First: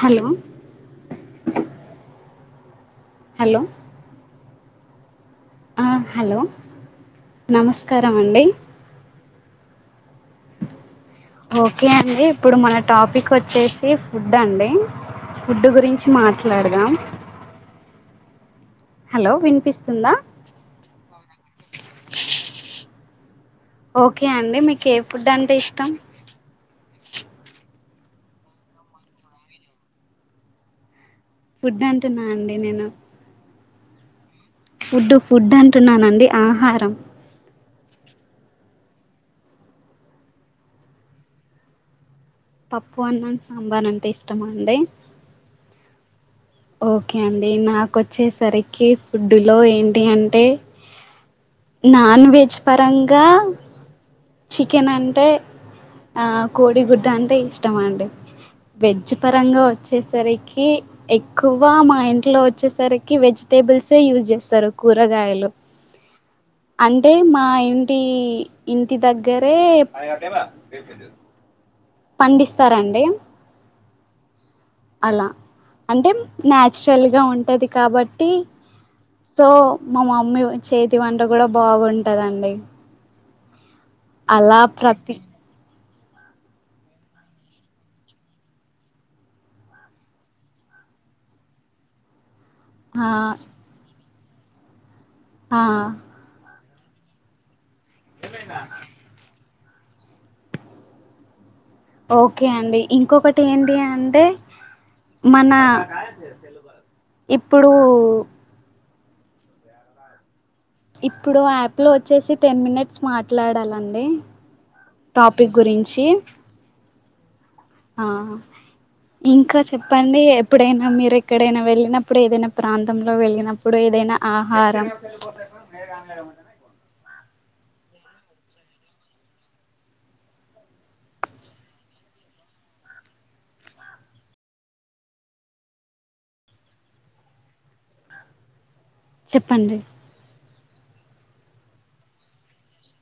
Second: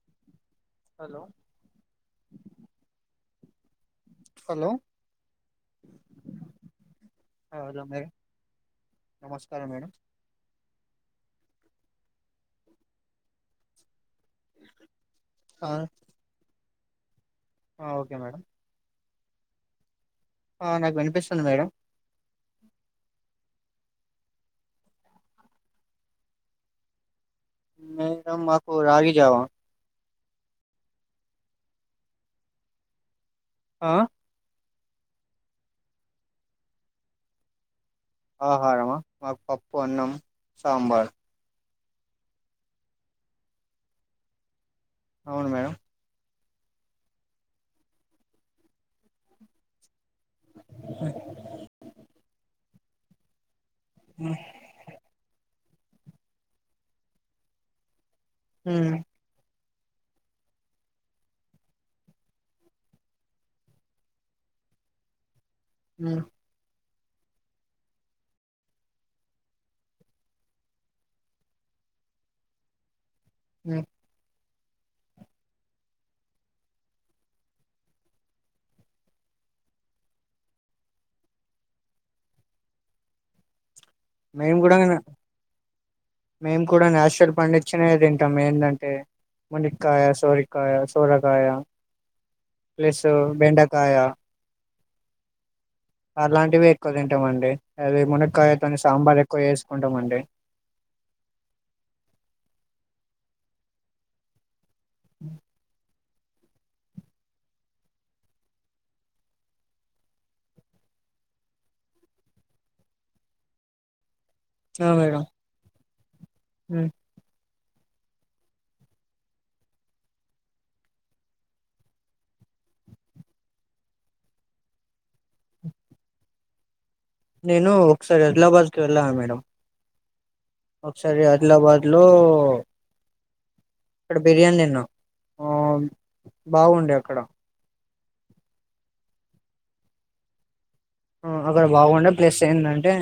Hello hello! Hello hello ఆ hello hello madam నమస్కారం అండి నమస్కారం మేడం ఓకే అండి ఇప్పుడు మన టాపిక్ వచ్చేసి ఫుడ్ అండి ఫుడ్ గురించి మాట్లాడు దమ్ ఆ ఓకే మేడం హలో వినిపిస్తుందా ఆ నాకు వినిపిస్తుంది మేడం ఓకే అండి మీకు ఏ ఫుడ్ అంటే ఇష్టం మేడం మాకు రాగి జావా ఫుడ్ అంటున్నండి నేను ఆ ఫుడ్డు ఫుడ్ అంటున్నానండి ఆహారం ఆహారమా మాకు పప్పు అన్నం సాంబార్ పప్పు అన్నం సాంబార్ అంటే ఇష్టమా అండి అవును మేడం ఓకే అండి నాకొచ్చేసరికి ఫుడ్డులో ఏంటి అంటే నాన్ వెజ్ పరంగా ఉమ్, చికెన్ అంటే ఆ కోడిగుడ్డు అంటే ఇష్టమండి ఉమ్, వెజ్ పరంగా వచ్ వచ్చేసరికి ఎక్కువ మా ఇంట్లో వచ్చేసరికి వెజిటేబుల్సే యూజ్ చేస్తారు కూరగాయలు హ అంటే మా ఇంటి.. ఇంటి దగ్గరే పండిస్తారండి హ అలా అంటే న్యాచురల్ గా ఉంటది కాబట్టి సో మా మమ్మీ చేతి వంట కూడా బాగుంటదండి అలా మేము కూడా ప్రతి మేము కూడా నేచురల్ పండించినవి తింటాం ఏందంటే మునిక్కయ సోరిక్కయ సోరకాయ ప్లస్ ఆ బెండకాయ ఆ అలాంటివి ఎక్కువ తింటామండి అవి మునకాయతోని సాంబార్ ఎక్కువ చేసుకు కొంతమంది ఓకే అండి ఇంకొకటి ఏంటి అంటే మన ఇప్పుడు ఇప్పుడు యాప్ లో వచ్చేసి టెన్ మినిట్స్ మాట్లాడాలండి ఆ, మేడం టాపిక్ గురించి ఉమ్. ఆ ఇంకా చెప్పండి, ఎప్పుడైనా మీరు ఎక్కడైనా వెళ్ళినప్పుడు ఏదైనా ప్రాంతంలో వెళ్ళినప్పుడు ఏదైనా ఆహారం నేను ఒకసారి అదిలాబాద్ కు వెళ్ళాను మేడం ఒకసారి ఆదిలాబాద్ లో ఇక్కడ బిర్యానీ తిన్న ఆ బాగుండే అక్కడ చెప్పండి ఆ అక్కడ బాగుండే ప్లస్ ఏంటంటే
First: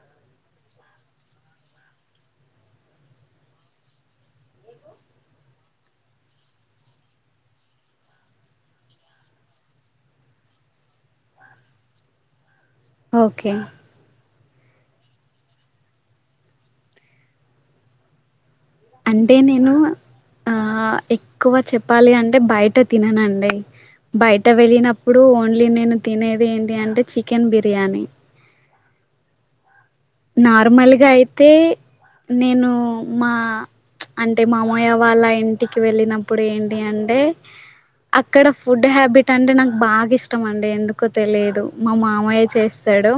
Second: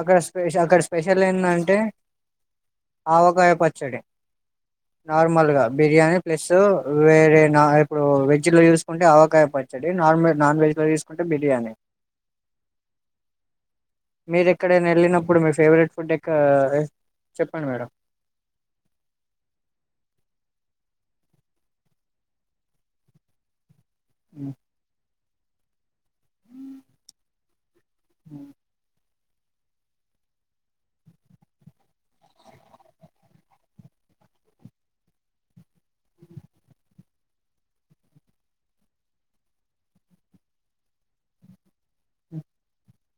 అక్కడ స్పె అక్కడ స్పెషల్ ఏంటంటే ఆవకాయ పచ్చడి, నార్మల్గా బిర్యానీ ప్లస్ వేరే నా ఇప్పుడు వెజ్లో చూసుకుంటే ఆవకాయ పచ్చడి, నార్మల్ నాన్ వెజ్లో చూసుకుంటే బిర్యానీ. ఓకే మీరు ఎక్కడ ఐనా వెళ్ళినప్పుడు మీ ఫేవరెట్ ఫుడ్ ఎక్క చెప్పండి మేడం అంటే నేను ఆ ఎక్కువ చెప్పాలి అంటే బయట తినను అండి బయట వెళ్ళిన ఇప్పుడు ఓన్లీ నేను తినేది ఏంటి అంటే చికెన్ బిర్యా బిర్యానీ నార్మల్గా అయితే, నేను మా అంటే మామయ్య వాళ్ళ ఇంటికి వెళ్ళినప్పుడు ఏంటి అంటే, అక్కడ ఫుడ్ హ్యాబిట్ అంటే నాకు బాగా ఇష్టం అండి ఎందుకో తెలియదు. మా మామయ్య చేస్తాడు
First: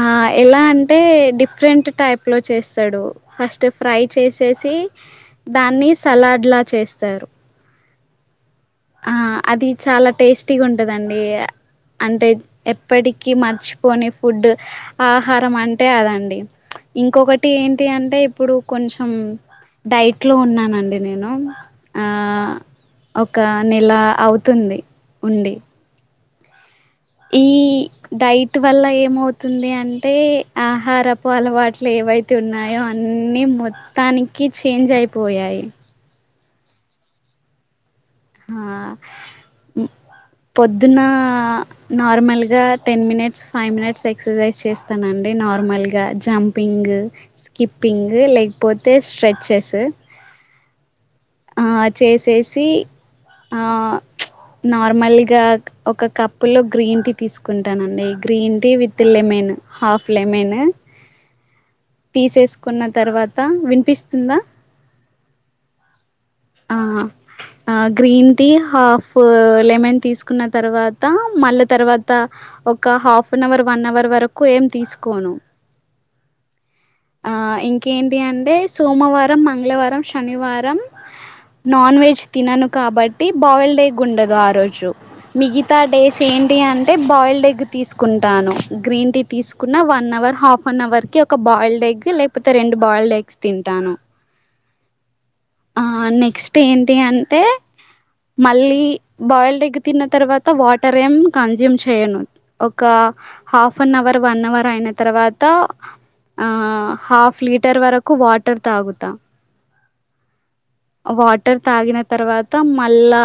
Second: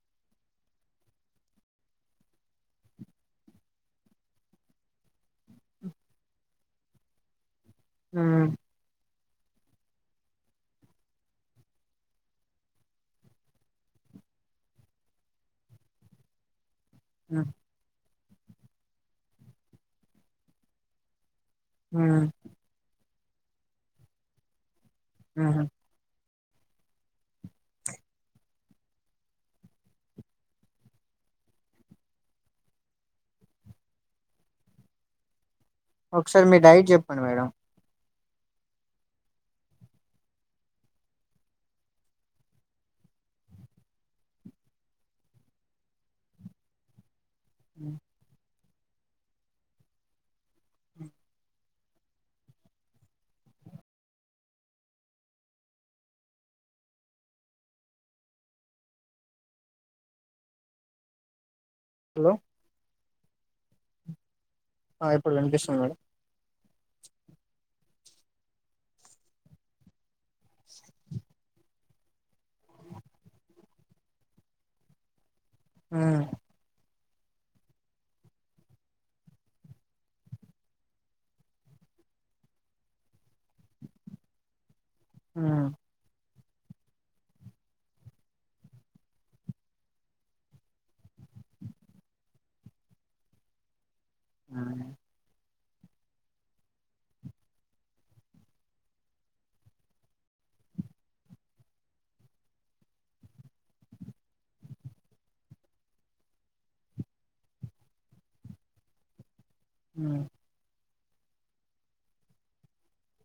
ఆ ఎలా అంటే డిఫరెంట్ టైప్ లో చేస్తాడు, ఫస్ట్ ఫ్రై చేసేసి దాన్ని సలాడ్ లా చేస్తారు ఆ ఆ అది చాలా టేస్టీగా ఉంటుందండి, అంటే ఎప్పటికీ మర్చిపోని ఫుడ్ ఆహారం అంటే అదండి. ఇంకొకటి ఏంటి అంటే ఇప్పుడు కొంచెం డైట్లో ఉన్నానండి నేను మ్ ఆ ఒక నెలా అవుతుంది ఉండి ఈ డైట్ వల్ల ఏమవుతుంది అంటే, ఆహారపు అలవాట్లు ఏవైతే ఉన్నాయో, అన్ని మొత్తానికి చేంజ్ అయిపోయాయి. ఒకసారి మీ డైట్ చెప్పండి మేడం ఆ పొద్దున్న నార్మల్గా ten minutes five minutes exercise చేస్తానండి నార్మల్ గా జంపింగ్ స్కిప్పింగ్ లైక్ పోతే స్ట్రెచ్ చేసు ఆ చేసేసి, ఆ నార్మల్గా ఒక కప్పులో గ్రీన్ టీ తీసుకుంటానండి, green tea with lemon half lemon hello తీసేసుకున్న తర్వాత వినిపిస్తుందా ఆ ఇప్పుడు వినిపిస్తుం మేడం ఆ అ గ్రీన్ టీ హాఫ్ లెమన్ తీస్ కున్న తర్వాత మళ్ళీ తర్వాత తా ఒక half an hour one hour వరకు ఏం తీసుకోను ఆ ఆ ఇంకేంటి అంటే సోమవారం మంగళవారం శనివారం నాన్ వెజ్ తినను కాబట్టి బాయిల్డ్ అయ ఉండదు ఆ రోజు మ్మ్ మిగితా డేస్ ఏంటి అంటే బాయిల్డ్ ఎగ్ తీసుకుంటాను. గ్రీన్ టీ తీసుకున్న, one hour half an hour కి ఒక బాయిల్డ్ ఎగ్ లేకపోతే రెండు బాయిల్డ్ ఎగ్స్ తింటాను. ఆ ఆ నెక్స్ట్ ఏంటి అంటే మళ్ళీ, బాయిల్డ్ ఎగ్ తిన్న తర్వాత వాటర్ ఏం కన్జ్యూమ్ చేయను, ఒక half an hour one hour అయిన తర్వాత, ఆ హాఫ్ లీటర్ వరకు వాటర్ తాగుతా. అ వాటర్ తాగిన తర్వాత మళ్ళా,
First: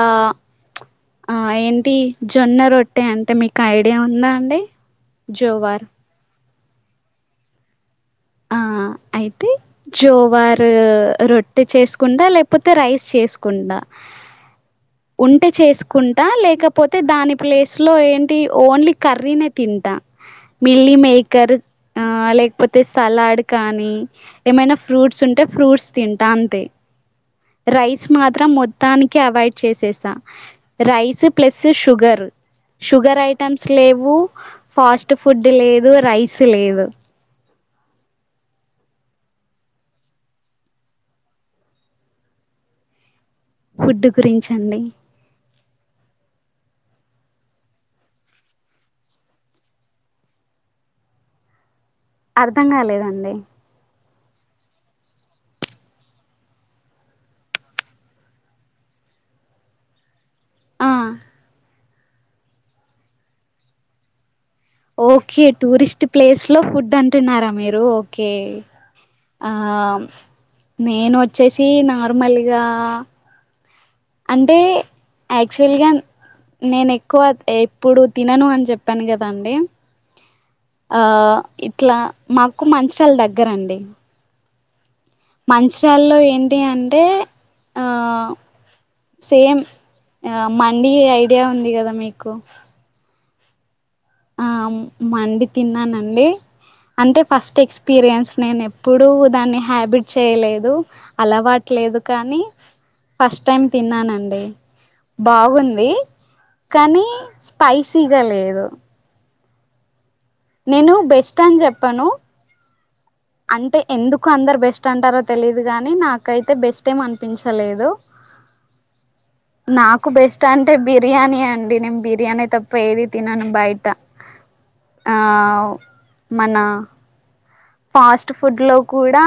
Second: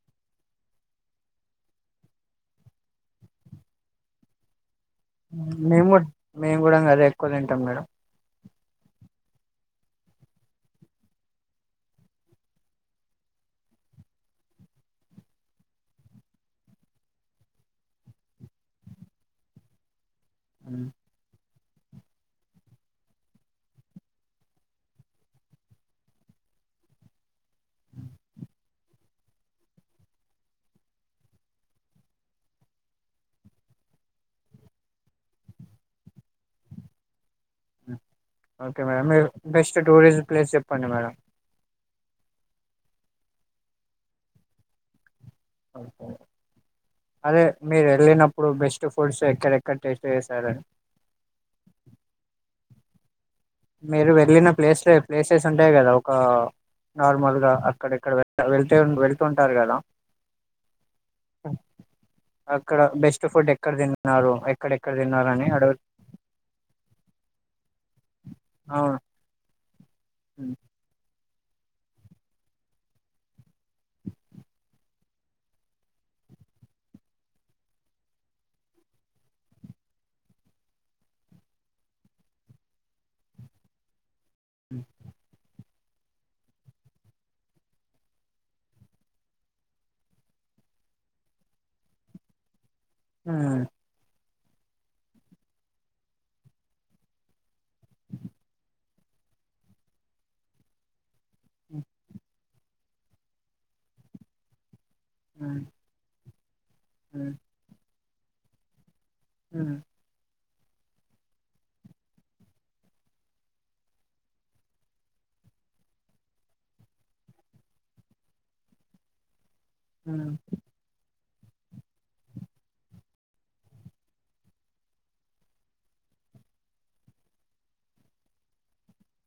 ఆ ఏంటి జొన్న రొట్టె అంటే మీకు ఐడియా ఉందా అండి. హు మేం జోవార్ కూడ్ మేము కూడా అంగ అదే ఎక్కువ తింటాం మేడం ఆ అయితే జోవారు రొట్టె చేసుకుంటా, లేకపోతే రైస్ చేసుకుంటా ఉంటె చేసుకుంటా లేకపోతే, దాని ప్లేస్ లో ఏంటి ఓన్లీ కర్రీనే తింటా. హ్మ్. మిల్లీ మేకర్ ఆ లేకపోతే స్ సలాడ్ కానీ ఏమైనా ఫ్రూట్స్ ఉంటే ఫ్రూట్స్ తింటా, అంతే రైస్ మాత్రం మొత్తానికి అవాయిడ్ చేసేసా, rice plus sugar, sugar items లేవు, ఫాస్ట్ ఫుడ్ లేదు, రైస్ లేదు. ఓకే మేడం మీ బెస్ట్ టూరిస్ట్ ప్లేస్ చెప్పండి మేడం ఫుడ్ గురించండి అదే మీరు వెళ్ళినప్పుడు బెస్ట్ ఫుడ్స్ ఎక్కడెక్కడ టేస్ట్ చేసారన్ అర్ధం కాలేదండి మీరు వెళ్ళిన ప్లేస్ ప్లేసెస్ ఉంటాయి కదా. ఒక నార్మల్గా అక్కడక్కడ వె వెళ్త వెళ్తుూ ఉంటారు కదా. ఆ అక్కడ బెస్ట్ ఫుడ్ ఎక్కడ తిన్నారు ఎక్ ఓకే టూరిస్ట్ ప్లేస్ లో ఫుడ్ అంటున్నారా మీరు ఓకే అవును ఆ ఆ హ్మ్. నను వచ్చేసి నార్మల్గా అంటే యాక్చువల్గా నేను ఎక్కువ ఎప్పుడు తినను అని చెప్పాను కదాండి ఆ ఇట్లా మాకు మంచి వాళ్ళ దగ్గరండి హ మంచరాలో ఏంటి అంటే సేమ్ మండి ఐడియా ఉంది కదా మీకు హ ఆ మండి తిన్నానండి అంటే ఫస్ట్ ఎక్స్పీరియన్స్ నేను ఎప్పుడూ దాన్ని హ్యాబిట్ చేయలేదు హ్మ్. అలవాట్లేదు కానీ ఫస్ట్ టైం తిన్నానండి హ్మ్. బాగుంది కానీ స్పైసి స్పైసీగా లేదు ఉ నేను బెస్ట్ అని చెప్పాను అంటే ఎందుకు అందరు బెస్ట్ అంటారో తెలిదు గాని నాకైతే బెస్ట్ ఏం అనిపించలేదు నాకు బెస్ట్ హ్మ్. అంటే బిర్యానీ హే అండి నేను బిర్యానీ తప్ప ఏది తినను బయట, ఆ మన ఫాస్ట్ ఫుడ్ లో కూడా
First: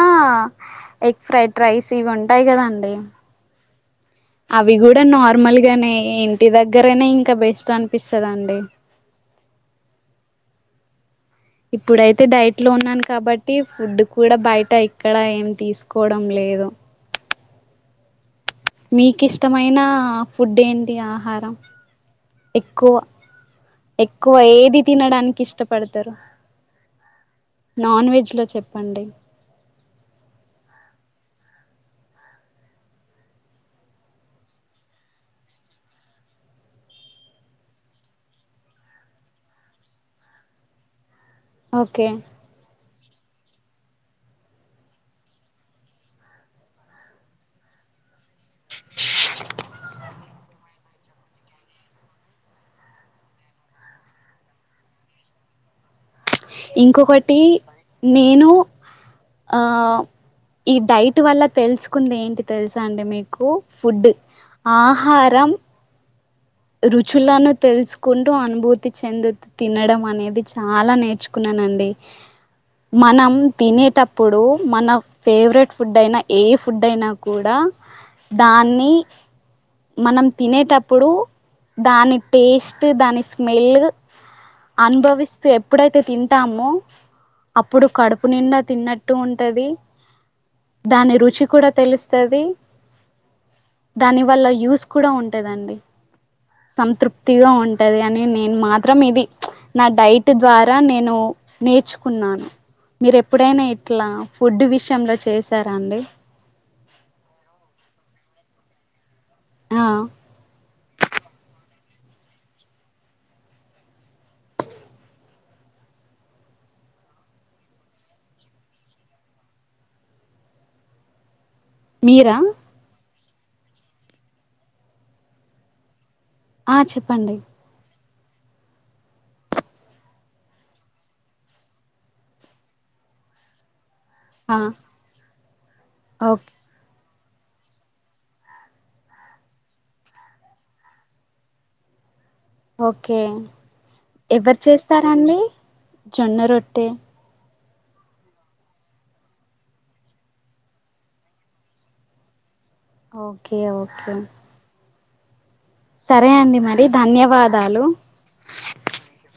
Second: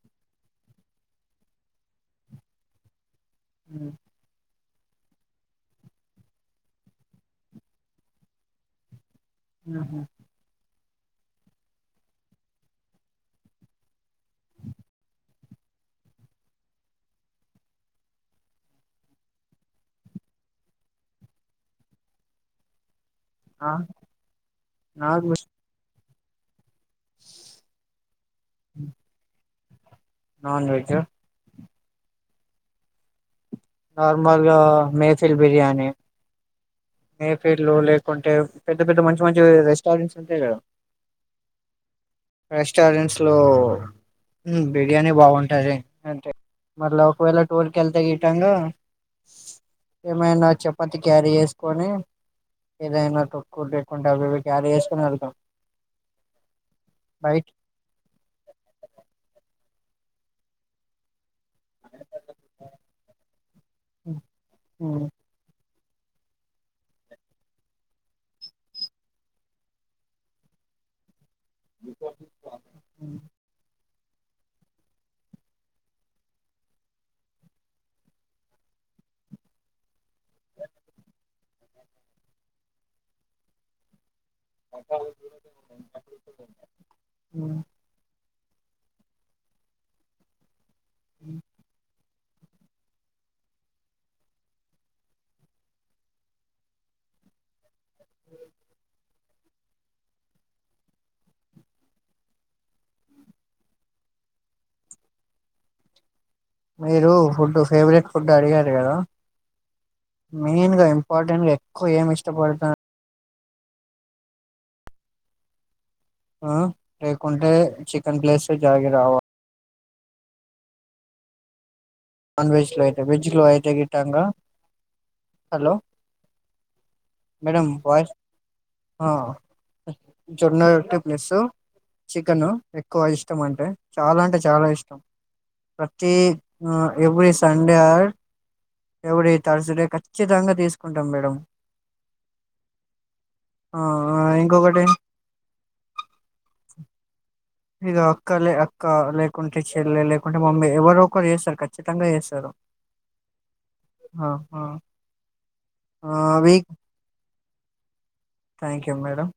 ఎగ్ ఫ్రైడ్ రైస్ ఇవి ఉంటాయి కదండి ఉ అవి కూడా నార్మల్గానే ఇంటి దగ్గరనే ఇంకా బెస్ట్ అనిపిస్తుందండి ఆహా ఇప్పుడైతే డైట్ లో ఉన్నాను కాబట్టి ఫుడ్ కూడా బయట ఇక్కడ ఏం తీసుకోవడం లేదు మీకు ఇష్టమైన ఫుడ్ ఏంటి ఆహారం ఎక్కువ ఆ! ఎక్కువ ఏది తినడానికి నాకు ఇష్టపడుతు ఇస్తారు నాన్ వెజ్ లో చెప్పండి నాన్ వెజ్ నార్మల్ గా మేసిల్ బిర్యానీ మేఫీల్లు లేకుంటే పెద్ద పెద్ద మంచి మంచి రెస్టారెంట్స్ ఉంటాయి కదా ఓకే రెస్టారెంట్స్ అట్లో బిర్యానీ బాగుంటది అంటే మళ్ళ ఒకవేళ టూర్ క వెళ్తే గిటంగా ఏమైనా చపాతి క్యారీ చేస్త కొని ఏదైనా తక్కు లేకుండా అవి ఇవి క్యారీ చేసుకొని వెళ్తాం ఇంకొకటి బయట నేను ఆ ఈ డైట్ వల్ల తెలుసుకుంది ఏంటి తెలుసా అంటే మీకు ఫుడ్ ఆహారం రుచులను తెలుసుకుంటూ అనుభూతి చెందుతూ తినడం అనేది చాలా నేర్చు న్నానండి మనం తినేటప్పు అప్పుడు మన ఫేవరెట్ ఫుడ్ అయినా ఏ ఫుడ్ అయినా కూడా దాన్ని మనం తినేటప్పుడు దాని టేస్ట్ దాని స్మెల్ అనుభవిస్తూ ఎప్పుడైతే తింటామో అప్పుడు కడుపు తప్పు నిండా తిన్నట్టు ఉంటది దాని రుచి కూడా తెలుస్తు దాని వల్ల యూస్ కూడా ఉంటదండి సంతృప్తిగా ఉంటు ఉంటది అని నేను మాత్రం ఇది నా డైట్ ద్వారా నేను నేర్చుకున్నాను మీరు ఎప్పుడైనా ఇట్లా ఫుడ్ విషయంలో చేసారాండి మీరు ఫుడ్ ఫేవరెట్ ఫుడ్ అడిగారు కదా ఆ మెయిన్ ఇంపర్టెంట్ కొ ఏం ఇష్టపడట ఆ లేకుంటే చికెన్ ప్లేస్ జాగి రావాలి మీరా నన్ వెజ్ లో వెజ్ గాంగా హలో ఆ చెప్పండి మేడం వాయిస్ ఆ జొన్నట్టి ప్లస్ చికెన్ ఎక్కువ ఇష్టం అంటే చాలా అంటే ఆ చాలా ఇష్టం ప్రతి ఓక్ every Sunday or every Thursday ఖచ్చితంగా తీసుకుంటాం మేడం. ఓకే ఆ ఎవరు ఇంకొకటి చేస్తారండి జొన్న రొట్టె ఇగ అక్క లే అక్క లేకుంటే చెల్లె, లేకుంటే మమ్మీ, ఎవరో ఒకరు చేస్తారు ఖచ్చితంగా చేస్తారు. ఓకే ఓకే ఆ ఆ ఆ సరే అండి వీక్ మరి ధన్యవా దాలు థ్యాంక్ యూ మేడం.